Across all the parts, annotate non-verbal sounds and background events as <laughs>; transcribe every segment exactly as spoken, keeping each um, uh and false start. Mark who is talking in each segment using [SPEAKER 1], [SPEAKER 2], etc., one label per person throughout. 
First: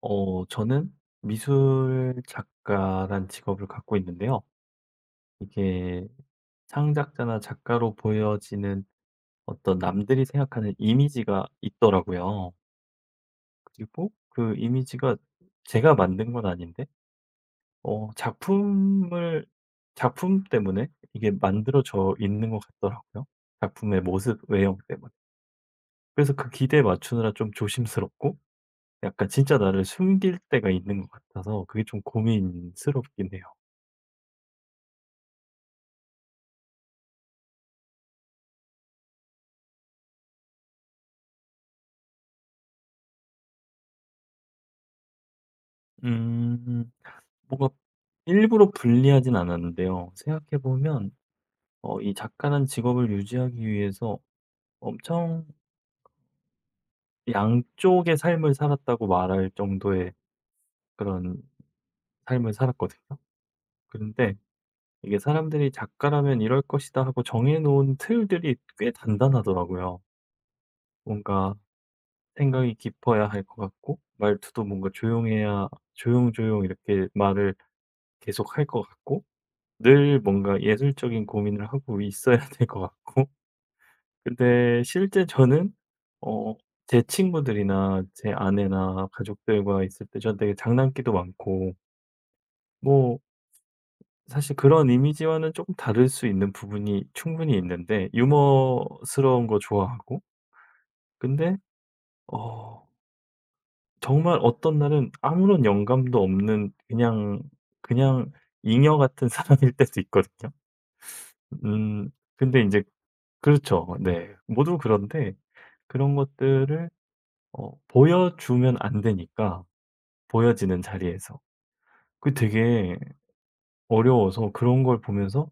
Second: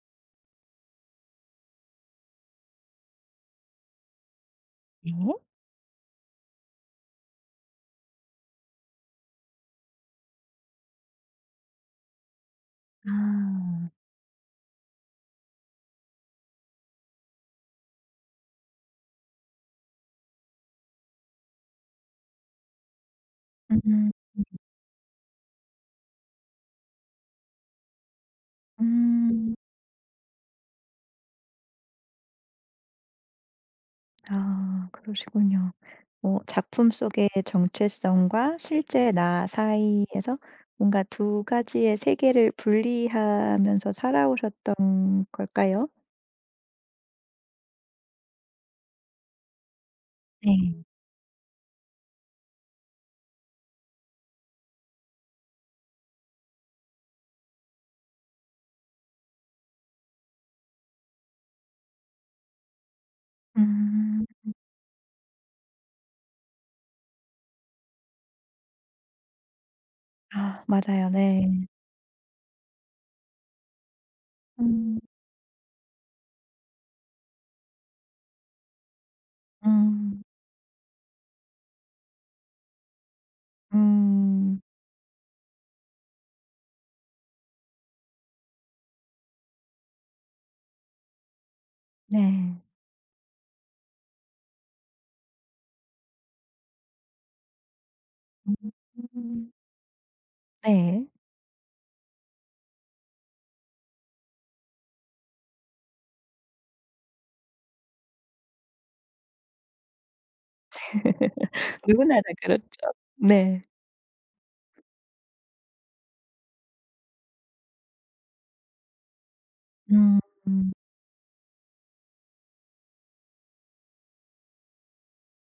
[SPEAKER 1] 어 저는 미술 작가란 직업을 갖고 있는데요.
[SPEAKER 2] 네.
[SPEAKER 1] 이게 창작자나 작가로 보여지는 어떤 남들이 생각하는 이미지가 있더라고요.
[SPEAKER 2] 아.
[SPEAKER 1] 그리고 그 이미지가 제가 만든 건 아닌데 어 작품을 작품 때문에 이게 만들어져 있는 것 같더라고요. 작품의
[SPEAKER 2] 음.
[SPEAKER 1] 모습, 외형 때문에. 그래서 그 기대에 맞추느라 좀 조심스럽고 약간
[SPEAKER 2] 음.
[SPEAKER 1] 진짜 나를 숨길 때가 있는 것 같아서 그게 좀 고민스럽긴 해요.
[SPEAKER 2] 아 그러시군요. 뭐 작품 속의 정체성과 실제 나 사이에서 뭔가 두 가지의 세계를 분리하면서 살아오셨던 걸까요?
[SPEAKER 1] 음. 뭔가 일부러 불리하진 않았는데요. 생각해
[SPEAKER 2] 네.
[SPEAKER 1] 보면 어 이 작가는 직업을 유지하기 위해서 엄청 양쪽의 삶을 살았다고 말할 정도의 그런 삶을 살았거든요.
[SPEAKER 2] 음.
[SPEAKER 1] 그런데 이게 사람들이 '작가라면 이럴 것이다.' 하고 정해 놓은 틀들이 꽤 단단하더라고요.
[SPEAKER 2] 아 맞아요.
[SPEAKER 1] 뭔가
[SPEAKER 2] 네.
[SPEAKER 1] 생각이 깊어야 할 것 같고 말투도 뭔가
[SPEAKER 2] 음.
[SPEAKER 1] 조용해야 조용조용 이렇게 말을 계속할 것 같고 늘
[SPEAKER 2] 음.
[SPEAKER 1] 뭔가 예술적인 고민을 하고 있어야 <laughs> 될 것 같고
[SPEAKER 2] 음.
[SPEAKER 1] 근데 실제 저는 어 제 친구들이나 제 아내나 가족들과 있을 때 전 되게 장난기도 많고
[SPEAKER 2] 네.
[SPEAKER 1] 뭐 사실 그런 이미지와는 조금 다를 수 있는 부분이 충분히 있는데 유머스러운
[SPEAKER 2] 음.
[SPEAKER 1] 거 좋아하고
[SPEAKER 2] 네.
[SPEAKER 1] 근데 어 정말 어떤 날은 아무런 영감도 없는 그냥, 그냥 잉여 같은 <laughs> 사람일 때도 있거든요.
[SPEAKER 2] <laughs>
[SPEAKER 1] 음
[SPEAKER 2] 누구나 다
[SPEAKER 1] 근데 이제
[SPEAKER 2] 그렇죠. 네.
[SPEAKER 1] 그렇죠. 네. 모두 그런데 그런 것들을 어 보여주면 안 되니까
[SPEAKER 2] 음. 음.
[SPEAKER 1] 보여지는 자리에서. 그게 되게 어려워서 그런 걸 보면서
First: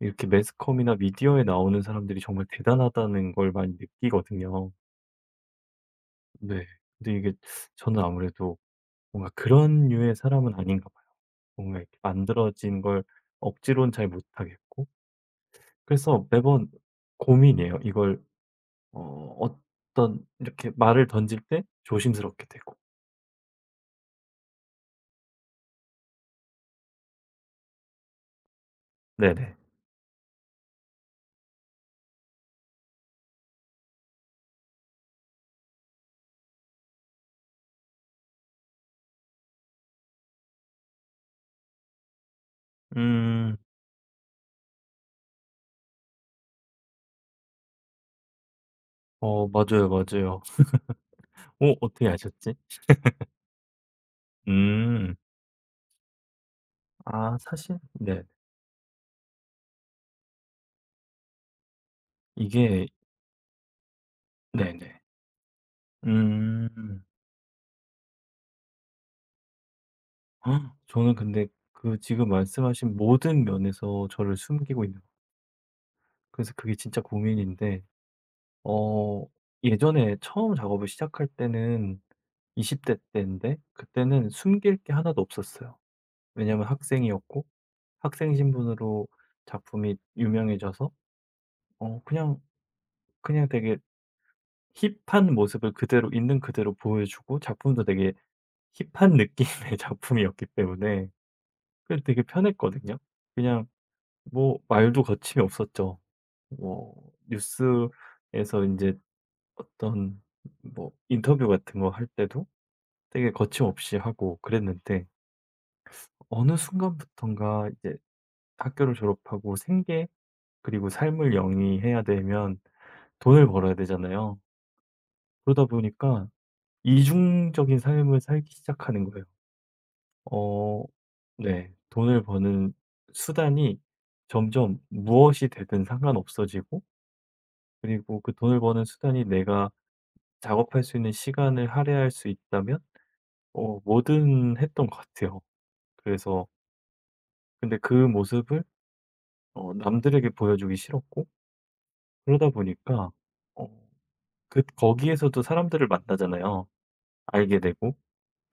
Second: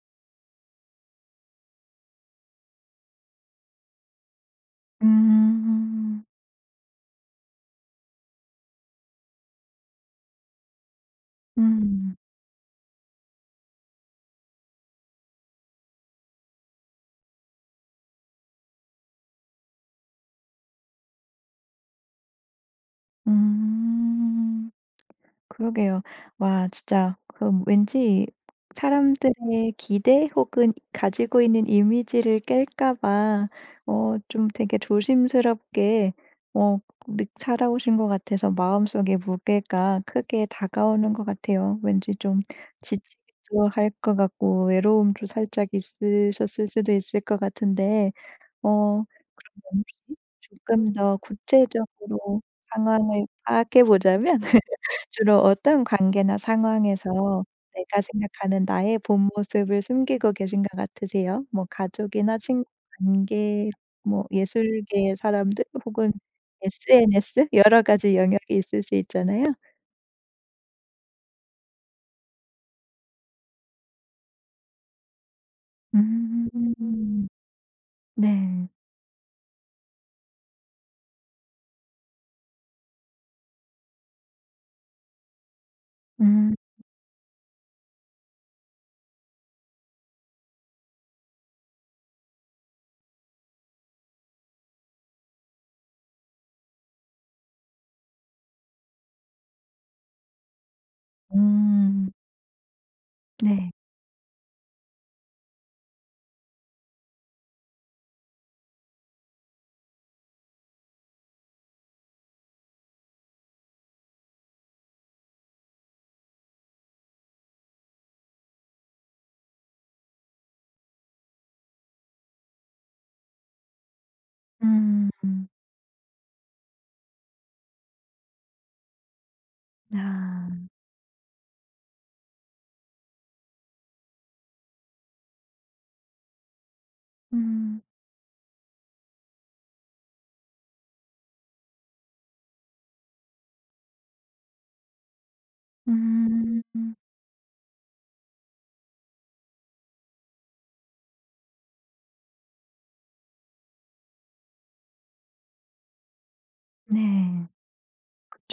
[SPEAKER 1] 이렇게 매스컴이나 미디어에 나오는 사람들이 정말 대단하다는 걸 많이 느끼거든요.
[SPEAKER 2] 음.
[SPEAKER 1] 네. 근데 이게 저는 아무래도 뭔가 그런 류의 사람은 아닌가 봐요. 뭔가 이렇게
[SPEAKER 2] 음.
[SPEAKER 1] 만들어진 걸 억지로는 잘 못하겠고. 그래서 매번 고민이에요. 이걸 어 어떤 이렇게 말을 던질 때 조심스럽게 되고.
[SPEAKER 2] 음. 그러게요. 와 진짜 그럼 왠지
[SPEAKER 1] 네네.
[SPEAKER 2] 사람들의 기대 혹은 가지고 있는 이미지를 깰까 봐 어 좀 되게 조심스럽게 어 느 살아오신 것 같아서 마음속에 무게가 크게 다가오는 것 같아요. 왠지 좀
[SPEAKER 1] 음.
[SPEAKER 2] 지치기도 할 것 같고 외로움도 살짝 있으셨을 수도 있을 것 같은데 어 그
[SPEAKER 1] 어
[SPEAKER 2] 러
[SPEAKER 1] 맞아요,
[SPEAKER 2] 혹시
[SPEAKER 1] 맞아요.
[SPEAKER 2] 조금 더
[SPEAKER 1] 어 어떻게
[SPEAKER 2] 구체적으로
[SPEAKER 1] 아셨지?
[SPEAKER 2] 상황을 파악해 보자면 <laughs>
[SPEAKER 1] 음.
[SPEAKER 2] 주로 어떤 관계나
[SPEAKER 1] 아
[SPEAKER 2] 상황에서
[SPEAKER 1] 사실
[SPEAKER 2] 내가
[SPEAKER 1] 네.
[SPEAKER 2] 생각하는 나의 본 모습을 숨기고 계신 것 같으세요? 뭐 가족이나 친구
[SPEAKER 1] 이게
[SPEAKER 2] 관계, 뭐 예술
[SPEAKER 1] 네네.
[SPEAKER 2] 계 사람들 혹은
[SPEAKER 1] 음.
[SPEAKER 2] 에스엔에스 여러 가지 영역이 있을 수 있잖아요.
[SPEAKER 1] 헉, 저는 근데 그 지금 말씀하신 모든 면에서 저를 숨기고 있는 거. 그래서 그게 진짜
[SPEAKER 2] 음.
[SPEAKER 1] 고민인데
[SPEAKER 2] 네.
[SPEAKER 1] 어 예전에 처음 작업을 시작할 때는 이십 대 때인데 그때는 숨길 게 하나도 없었어요.
[SPEAKER 2] 음.
[SPEAKER 1] 왜냐면 학생이었고 학생 신분으로 작품이 유명해져서 어 그냥 그냥 되게 힙한 모습을 그대로 있는 그대로 보여주고 작품도 되게 힙한 느낌의 <laughs> 작품이었기 때문에 그게
[SPEAKER 2] 음.
[SPEAKER 1] 되게 편했거든요. 그냥
[SPEAKER 2] 네.
[SPEAKER 1] 뭐 말도 거침이 없었죠. 뭐 뉴스에서 인제 어떤 뭐 인터뷰 같은 거 할 때도 되게 거침없이 하고 그랬는데 어느 순간부턴가 이제 학교를 졸업하고 생계 그리고 삶을 영위해야 되면 돈을 벌어야 되잖아요.
[SPEAKER 2] 음.
[SPEAKER 1] 그러다 보니까 이중적인 삶을 살기 시작하는 거예요.
[SPEAKER 2] 아.
[SPEAKER 1] 어 네. 돈을 버는 수단이 점점 무엇이 되든 상관없어지고
[SPEAKER 2] 음.
[SPEAKER 1] 그리고 그 돈을 버는 수단이 내가 작업할 수 있는 시간을 할애할 수 있다면 어 뭐든 했던 것 같아요. 그래서
[SPEAKER 2] 음.
[SPEAKER 1] 근데 그 모습을 어 남들에게 보여주기 싫었고 그러다 보니까 어 그 거기에서도 사람들을 만나잖아요.
[SPEAKER 2] 네.
[SPEAKER 1] 알게 되고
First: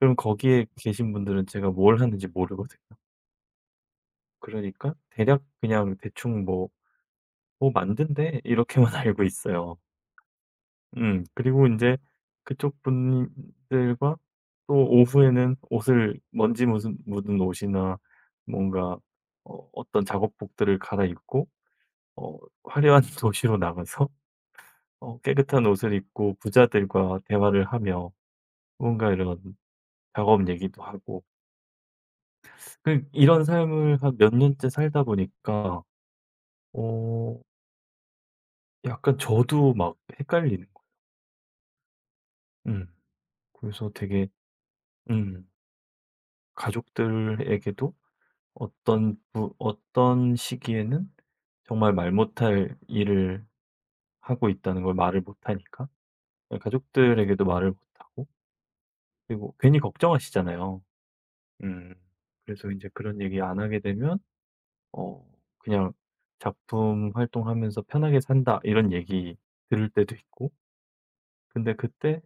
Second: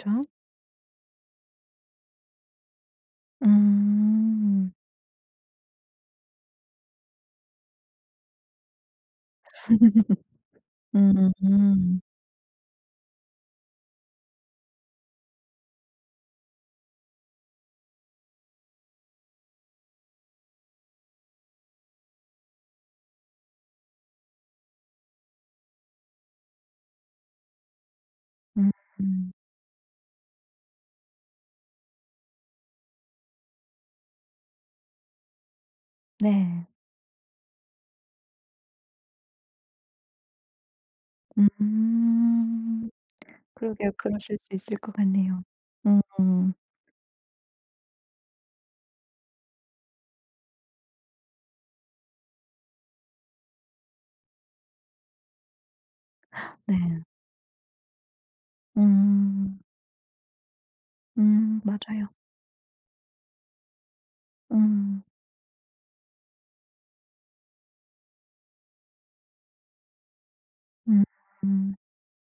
[SPEAKER 1] 그럼 거기에 계신 분들은 제가 뭘 하는지 모르거든요.
[SPEAKER 2] 음.
[SPEAKER 1] 그러니까 대략 그냥 대충 뭐 "뭐 만든대." 이렇게만 <laughs> 알고 있어요.
[SPEAKER 2] <laughs>
[SPEAKER 1] 음 그리고 이제
[SPEAKER 2] 음음.
[SPEAKER 1] 그쪽 분들과 또 오후에는 옷을 먼지 무슨 묻은 옷이나 뭔가 어 어떤 작업복들을 갈아입고 어 화려한 <laughs> 도시로 나가서 어 깨끗한 옷을 입고 부자들과 대화를 하며 뭔가
[SPEAKER 2] 음.
[SPEAKER 1] 이런 작업 얘기도 하고 그 이런 삶을 한 몇 년째 살다 보니까
[SPEAKER 2] 네.
[SPEAKER 1] 어 약간 저도 막 헷갈리는 거. 음.
[SPEAKER 2] 음.
[SPEAKER 1] 그래서
[SPEAKER 2] 그러게요.
[SPEAKER 1] 되게
[SPEAKER 2] 그러실 수 있을 것 같네요.
[SPEAKER 1] 음
[SPEAKER 2] 음. 음,
[SPEAKER 1] 가족들에게도 어떤 부 어떤 시기에는 정말 말 못할 일을 하고 있다는 걸 말을 못 하니까 예
[SPEAKER 2] 네.
[SPEAKER 1] 가족들에게도 말을 못 하고 그리고
[SPEAKER 2] 음.
[SPEAKER 1] 괜히 걱정하시잖아요.
[SPEAKER 2] 음.
[SPEAKER 1] 음.
[SPEAKER 2] 맞아요.
[SPEAKER 1] 그래서 이제 그런 얘기 안 하게 되면
[SPEAKER 2] 음.
[SPEAKER 1] 어 그냥 "작품 활동하면서 편하게 산다." 이런 얘기 들을 때도 있고
[SPEAKER 2] 음.
[SPEAKER 1] 근데
[SPEAKER 2] 음.
[SPEAKER 1] 그때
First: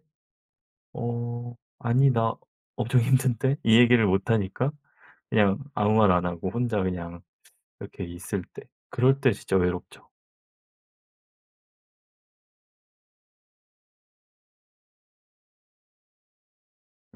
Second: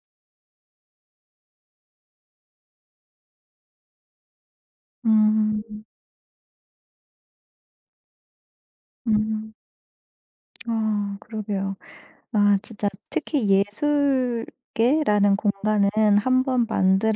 [SPEAKER 1] 어 "아니 나 엄청 <laughs> 힘든데." 이 얘기를 못 하니까 그냥
[SPEAKER 2] 음.
[SPEAKER 1] 아무 말 안 하고 혼자 그냥 이렇게 있을 때 그럴 때
[SPEAKER 2] 음.
[SPEAKER 1] 진짜 외롭죠.
[SPEAKER 2] 아 그러게요. 아 진짜 특히 예술계라는 공간은 한번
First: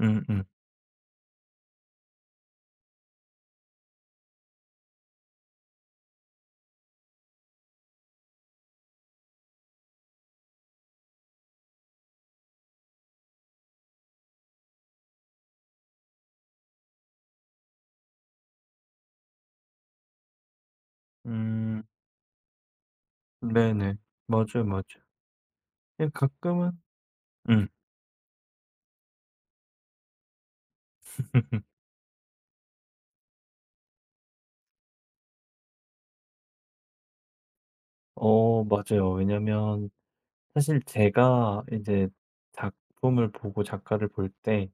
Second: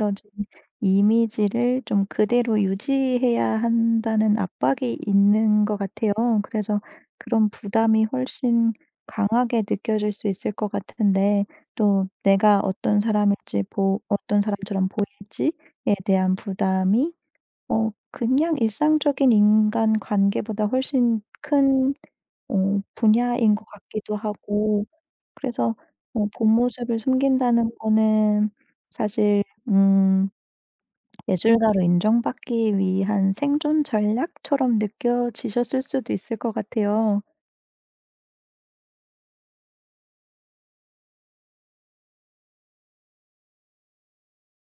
[SPEAKER 1] 음음. 음.
[SPEAKER 2] 이미지를 좀 그대로 유지해야 한다는 압박이 있는 것 같아요. 그래서 그런 부담이 훨씬 강하게 느껴질 수 있을 것 같은데 또 내가 어떤 사람일지 보 어떤 사람처럼 보일지에 대한 부담이 어 그냥 일상적인 인간관계보다 훨씬
[SPEAKER 1] 음,
[SPEAKER 2] 큰 어 분야인 것
[SPEAKER 1] 네네.
[SPEAKER 2] 같기도
[SPEAKER 1] 맞아요,
[SPEAKER 2] 하고
[SPEAKER 1] 맞아요.
[SPEAKER 2] 그래서
[SPEAKER 1] 그냥
[SPEAKER 2] 어 본
[SPEAKER 1] 가끔은
[SPEAKER 2] 모습을
[SPEAKER 1] 음.
[SPEAKER 2] 숨긴다는 거는 사실 음 예술가로
[SPEAKER 1] <laughs>
[SPEAKER 2] 인정받기 위한 생존 전략처럼 느껴지셨을 수도 있을 것 같아요.
[SPEAKER 1] 어 맞아요. 왜냐면 사실 제가 이제 작품을 보고 작가를 볼 때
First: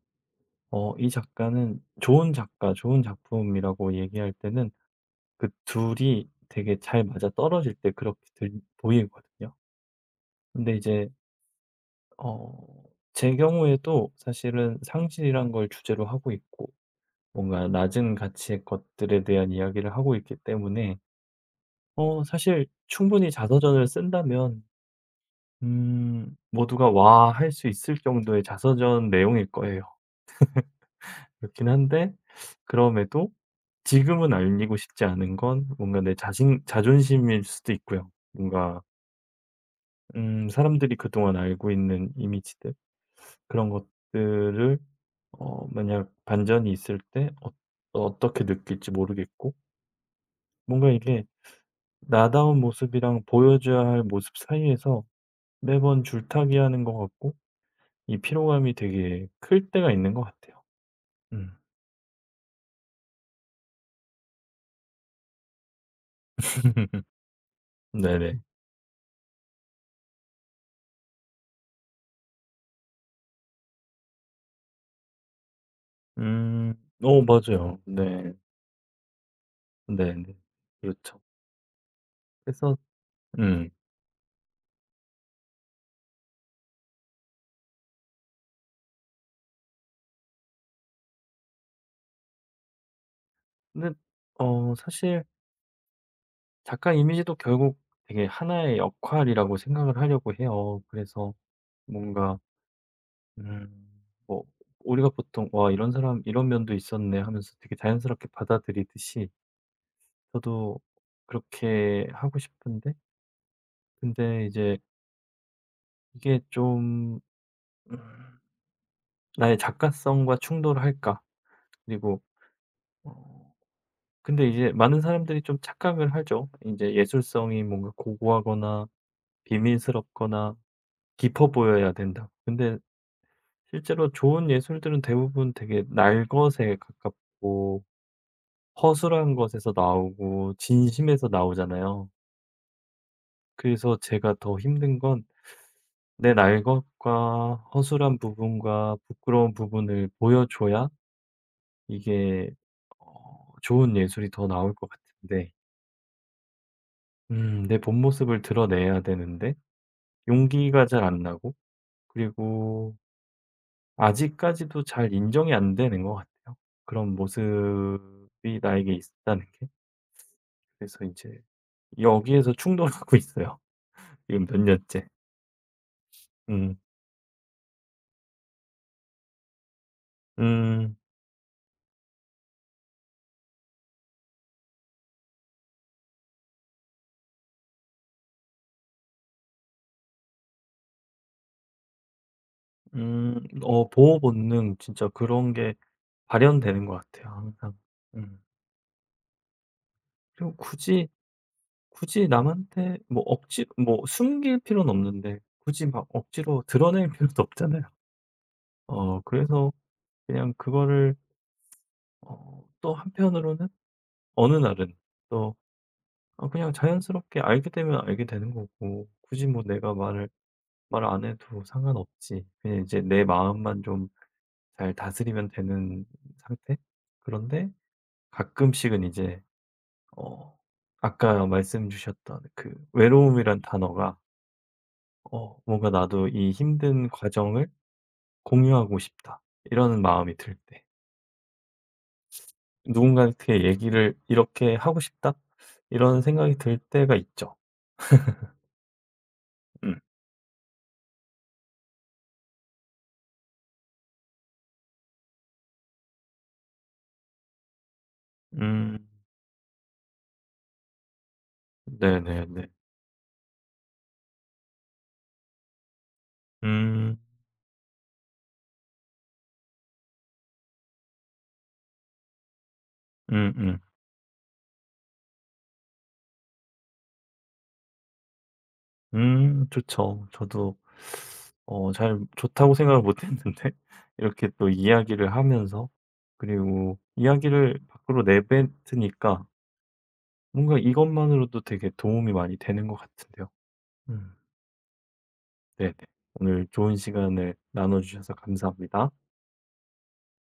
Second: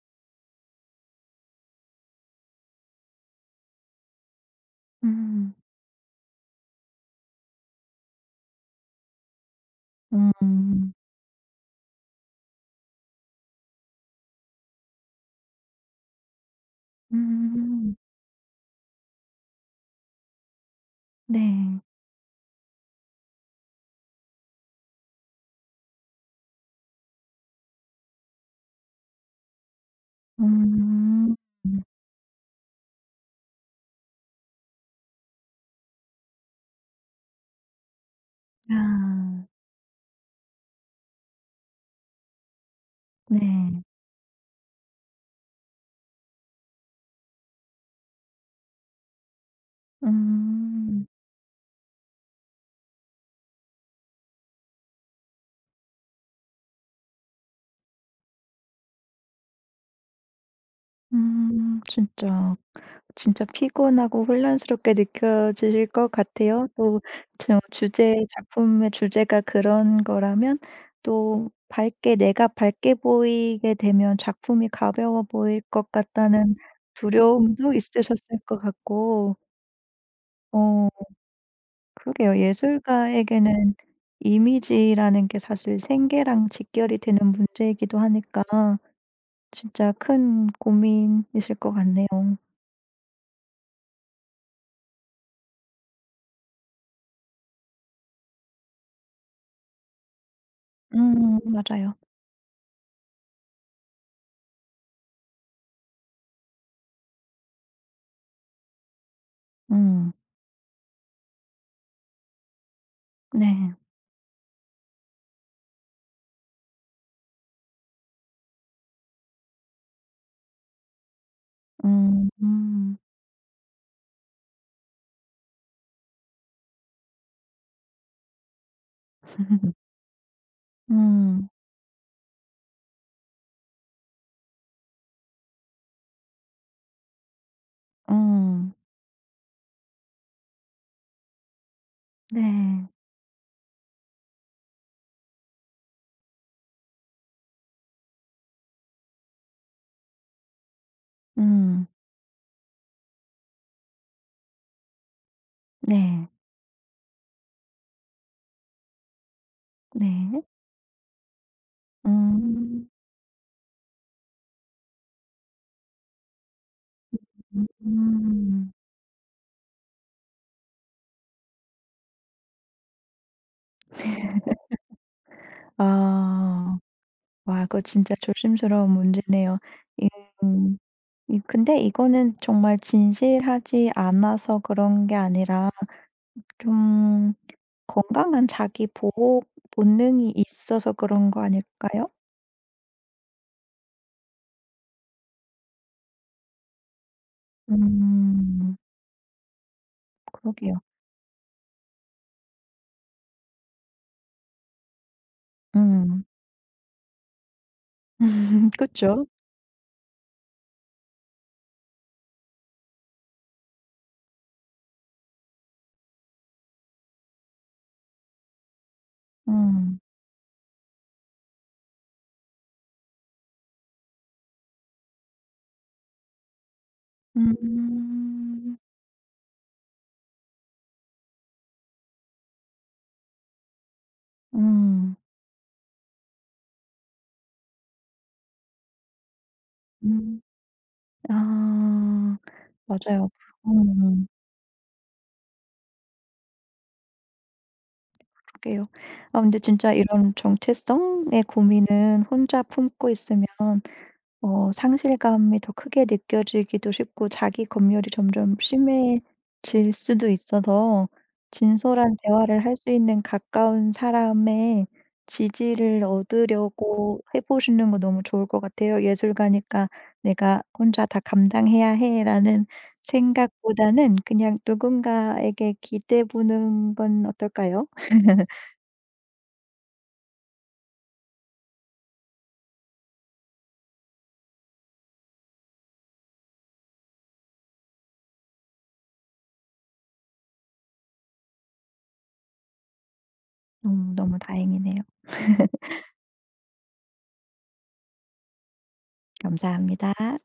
[SPEAKER 1] 어 이 작가는 좋은 작가, 좋은 작품이라고 얘기할 때는 그
[SPEAKER 2] 음.
[SPEAKER 1] 둘이 되게 잘 맞아떨어질 때 그렇게 들 보이거든요. 근데
[SPEAKER 2] 음.
[SPEAKER 1] 이제 어 제 경우에도 사실은 상실이란 걸 주제로 하고 있고 뭔가
[SPEAKER 2] 음.
[SPEAKER 1] 낮은 가치의 것들에 대한 이야기를 하고 있기 때문에
[SPEAKER 2] 네.
[SPEAKER 1] 어 사실 충분히 자서전을 쓴다면 음 모두가 "와." 할 수 있을 정도의 자서전 내용일 거예요.
[SPEAKER 2] 음.
[SPEAKER 1] 그렇긴 한데 그럼에도 지금은 알리고 싶지 않은 건 뭔가 내 자신 자존심일 수도 있고요. 뭔가
[SPEAKER 2] 아.
[SPEAKER 1] 음 사람들이 그동안 알고 있는 이미지들 그런
[SPEAKER 2] 네.
[SPEAKER 1] 것들을 어 만약 반전이 있을 때 어 어떻게 느낄지 모르겠고 뭔가
[SPEAKER 2] 음.
[SPEAKER 1] 이게 나다운 모습이랑 보여줘야 할 모습 사이에서 매번 줄타기하는 것 같고 이 피로감이 되게 클 때가 있는 것 같아요. 음.
[SPEAKER 2] 음. 진짜. 진짜 피곤하고 혼란스럽게 느껴지실 것 같아요. 또
[SPEAKER 1] <laughs>
[SPEAKER 2] 저 주제
[SPEAKER 1] 네네.
[SPEAKER 2] 작품의 주제가 그런 거라면 또 밝게 내가 밝게 보이게 되면 작품이 가벼워 보일 것 같다는
[SPEAKER 1] 음. 오, 어
[SPEAKER 2] 두려움도
[SPEAKER 1] 맞아요. 네.
[SPEAKER 2] 있으셨을 것 같고
[SPEAKER 1] 네네.
[SPEAKER 2] 어
[SPEAKER 1] 그렇죠.
[SPEAKER 2] 그러게요.
[SPEAKER 1] 그래서 음.
[SPEAKER 2] 예술가에게는 이미지라는 게 사실 생계랑 직결이 되는 문제이기도 하니까 진짜 큰 고민이실 것 같네요.
[SPEAKER 1] 근데 어 사실 작가 이미지도 결국 되게 하나의 역할이라고 생각을 하려고 해요. 그래서
[SPEAKER 2] 음 맞아요.
[SPEAKER 1] 뭔가 음 뭐 우리가 보통 '와 이런 사람 이런 면도 있었네.' 하면서 되게 자연스럽게 받아들이듯이
[SPEAKER 2] 음
[SPEAKER 1] 저도 그렇게 하고 싶은데
[SPEAKER 2] 네.
[SPEAKER 1] 근데 이제 이게 좀 음 '나의 작가성과 충돌할까?' 그리고
[SPEAKER 2] 음. 음.
[SPEAKER 1] 어 근데 이제 많은 사람들이 좀 착각을 하죠. 이제 예술성이 뭔가 고고하거나
[SPEAKER 2] <laughs>
[SPEAKER 1] 비밀스럽거나
[SPEAKER 2] 음.
[SPEAKER 1] 깊어 보여야 된다 근데 실제로 좋은 예술들은 대부분 되게 날것에 가깝고
[SPEAKER 2] 음.
[SPEAKER 1] 허술한 것에서 나오고 진심에서 나오잖아요.
[SPEAKER 2] 네.
[SPEAKER 1] 그래서 제가 더 힘든 건 내 날것과 허술한 부분과 부끄러운 부분을 보여줘야
[SPEAKER 2] 음.
[SPEAKER 1] 이게 어 좋은 예술이 더 나올 것 같은데
[SPEAKER 2] 네.
[SPEAKER 1] 음 내 본 모습을 드러내야 되는데
[SPEAKER 2] 네.
[SPEAKER 1] 용기가 잘 안 나고
[SPEAKER 2] 음.
[SPEAKER 1] 그리고 아직까지도 잘 인정이 안 되는 것 같아요. 그런 모습이
[SPEAKER 2] 음.
[SPEAKER 1] 나에게 있다는 게. 그래서 이제 여기에서 충돌하고 있어요. 지금 몇 년째. 음.
[SPEAKER 2] 아. 와 그거 진짜 조심스러운 문제네요. 이 음.
[SPEAKER 1] 음.
[SPEAKER 2] 이 근데 이거는 정말 진실하지 않아서 그런 게 아니라 좀 건강한 자기 보호 본능이 있어서 그런 거 아닐까요?
[SPEAKER 1] 음. 어 보호 본능 진짜 그런 게 발현되는 것 같아요 항상. 음.
[SPEAKER 2] 음.
[SPEAKER 1] 그리고
[SPEAKER 2] 그러게요.
[SPEAKER 1] 굳이, 굳이 남한테 뭐 억지 뭐 숨길 필요는 없는데 굳이 막
[SPEAKER 2] 음.
[SPEAKER 1] 억지로 드러낼 <laughs> 필요도 없잖아요.
[SPEAKER 2] <laughs>
[SPEAKER 1] 어
[SPEAKER 2] 그쵸?
[SPEAKER 1] 그래서 그냥 그거를 어 또 한편으로는 어느 날은 또 어 그냥 자연스럽게 알게 되면 알게 되는 거고 굳이 뭐 내가
[SPEAKER 2] 음.
[SPEAKER 1] 말을 말 안 해도 상관없지. 그냥 이제 내 마음만 좀 잘 다스리면 되는 상태? 그런데
[SPEAKER 2] 음.
[SPEAKER 1] 가끔씩은 이제 어 아까 말씀 주셨던 그 외로움이란 단어가
[SPEAKER 2] 음.
[SPEAKER 1] 어 뭔가 나도 이 힘든 과정을 공유하고 싶다. 이런 마음이
[SPEAKER 2] 음.
[SPEAKER 1] 들 때.
[SPEAKER 2] 아. 맞아요.
[SPEAKER 1] 누군가한테
[SPEAKER 2] 어
[SPEAKER 1] 얘기를 이렇게 하고 싶다. 이런 생각이 들 때가 있죠.
[SPEAKER 2] 그러게요. 아 근데 진짜
[SPEAKER 1] 음.
[SPEAKER 2] 이런 정체성의 고민은 혼자 품고 있으면 어 상실감이 더 크게 느껴지기도 쉽고 자기 검열이 점점
[SPEAKER 1] 음.
[SPEAKER 2] 심해질 수도 있어서 진솔한 대화를
[SPEAKER 1] 네네네.
[SPEAKER 2] 할 수 있는 가까운 사람의 지지를
[SPEAKER 1] 음.
[SPEAKER 2] 얻으려고 해 보시는 거 너무 좋을 것 같아요. '예술가니까 내가 혼자 다 감당해야 해.'라는
[SPEAKER 1] 음음. 음.
[SPEAKER 2] 생각보다는 그냥 누군가에게 기대 보는 건 어떨까요? <laughs>
[SPEAKER 1] 음, 좋죠. 저도 어 잘 좋다고 생각을 못 했는데 <laughs> 이렇게 또 이야기를 하면서 그리고 이야기를 밖으로 내뱉으니까 뭔가 이것만으로도 되게 도움이 많이 되는 것 같은데요.
[SPEAKER 2] 음
[SPEAKER 1] 음.
[SPEAKER 2] 너무 다행이네요.
[SPEAKER 1] 네네.
[SPEAKER 2] <laughs>
[SPEAKER 1] 오늘 좋은 시간을 나눠 주셔서 감사합니다.
[SPEAKER 2] 감사합니다.